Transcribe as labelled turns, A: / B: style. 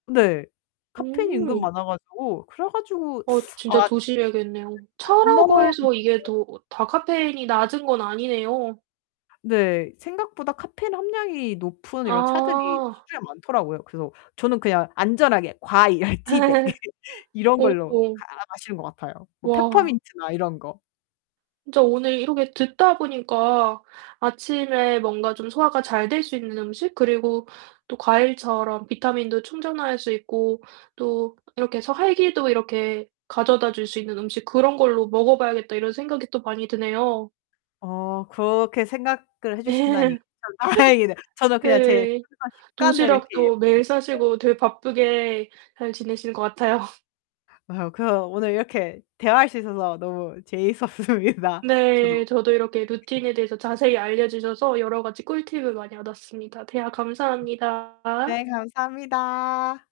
A: 네. 카페인이 은근
B: 음.
A: 많아 가지고 그래 가지고
B: 어 진짜
A: 아
B: 조심해야겠네요. 차라고 해서 이게
A: [unintelligible]
B: 더 다 카페인이 낮은 건 아니네요.
A: 네, 생각보다 카페인 함량이 높은 이런 차들이
B: 아.
A: 시중에 많더라고요. 그래서 저는 그냥 안전하게 과일 티백 이런 걸로
B: 오.
A: 다 마시는 것 같아요. 뭐
B: 와.
A: 페퍼민트나 이런 거.
B: 진짜 오늘 이렇게 듣다 보니까 '아침에 뭔가 좀 소화가 잘 될 수 있는 음식 그리고 또 과일처럼 비타민도 충전할 수 있고 또 이렇게 서 활기도 이렇게 가져다 줄 수 있는 음식 그런 걸로 먹어 봐야겠다.' 이런 생각이 또 많이 드네요.
A: 어 그렇게 생각을 해 주신다니
B: 네.
A: 참 다행이네. 저는 그냥 제
B: 네.
A: [unintelligible] 습관을 이렇게
B: 도시락도 매일
A: [unintelligible]
B: 싸시고 되게 바쁘게 잘 지내시는 것 같아요.
A: 어, 그래서 오늘 이렇게 대화할 수 있어서 너무 재밌었습니다. 저도
B: 네 저도 이렇게
A: 이렇게
B: 루틴에 대해서 자세히 알려 주셔서 여러 가지 꿀팁을 많이 얻었습니다. 대화 감사합니다.
A: 네 감사합니다.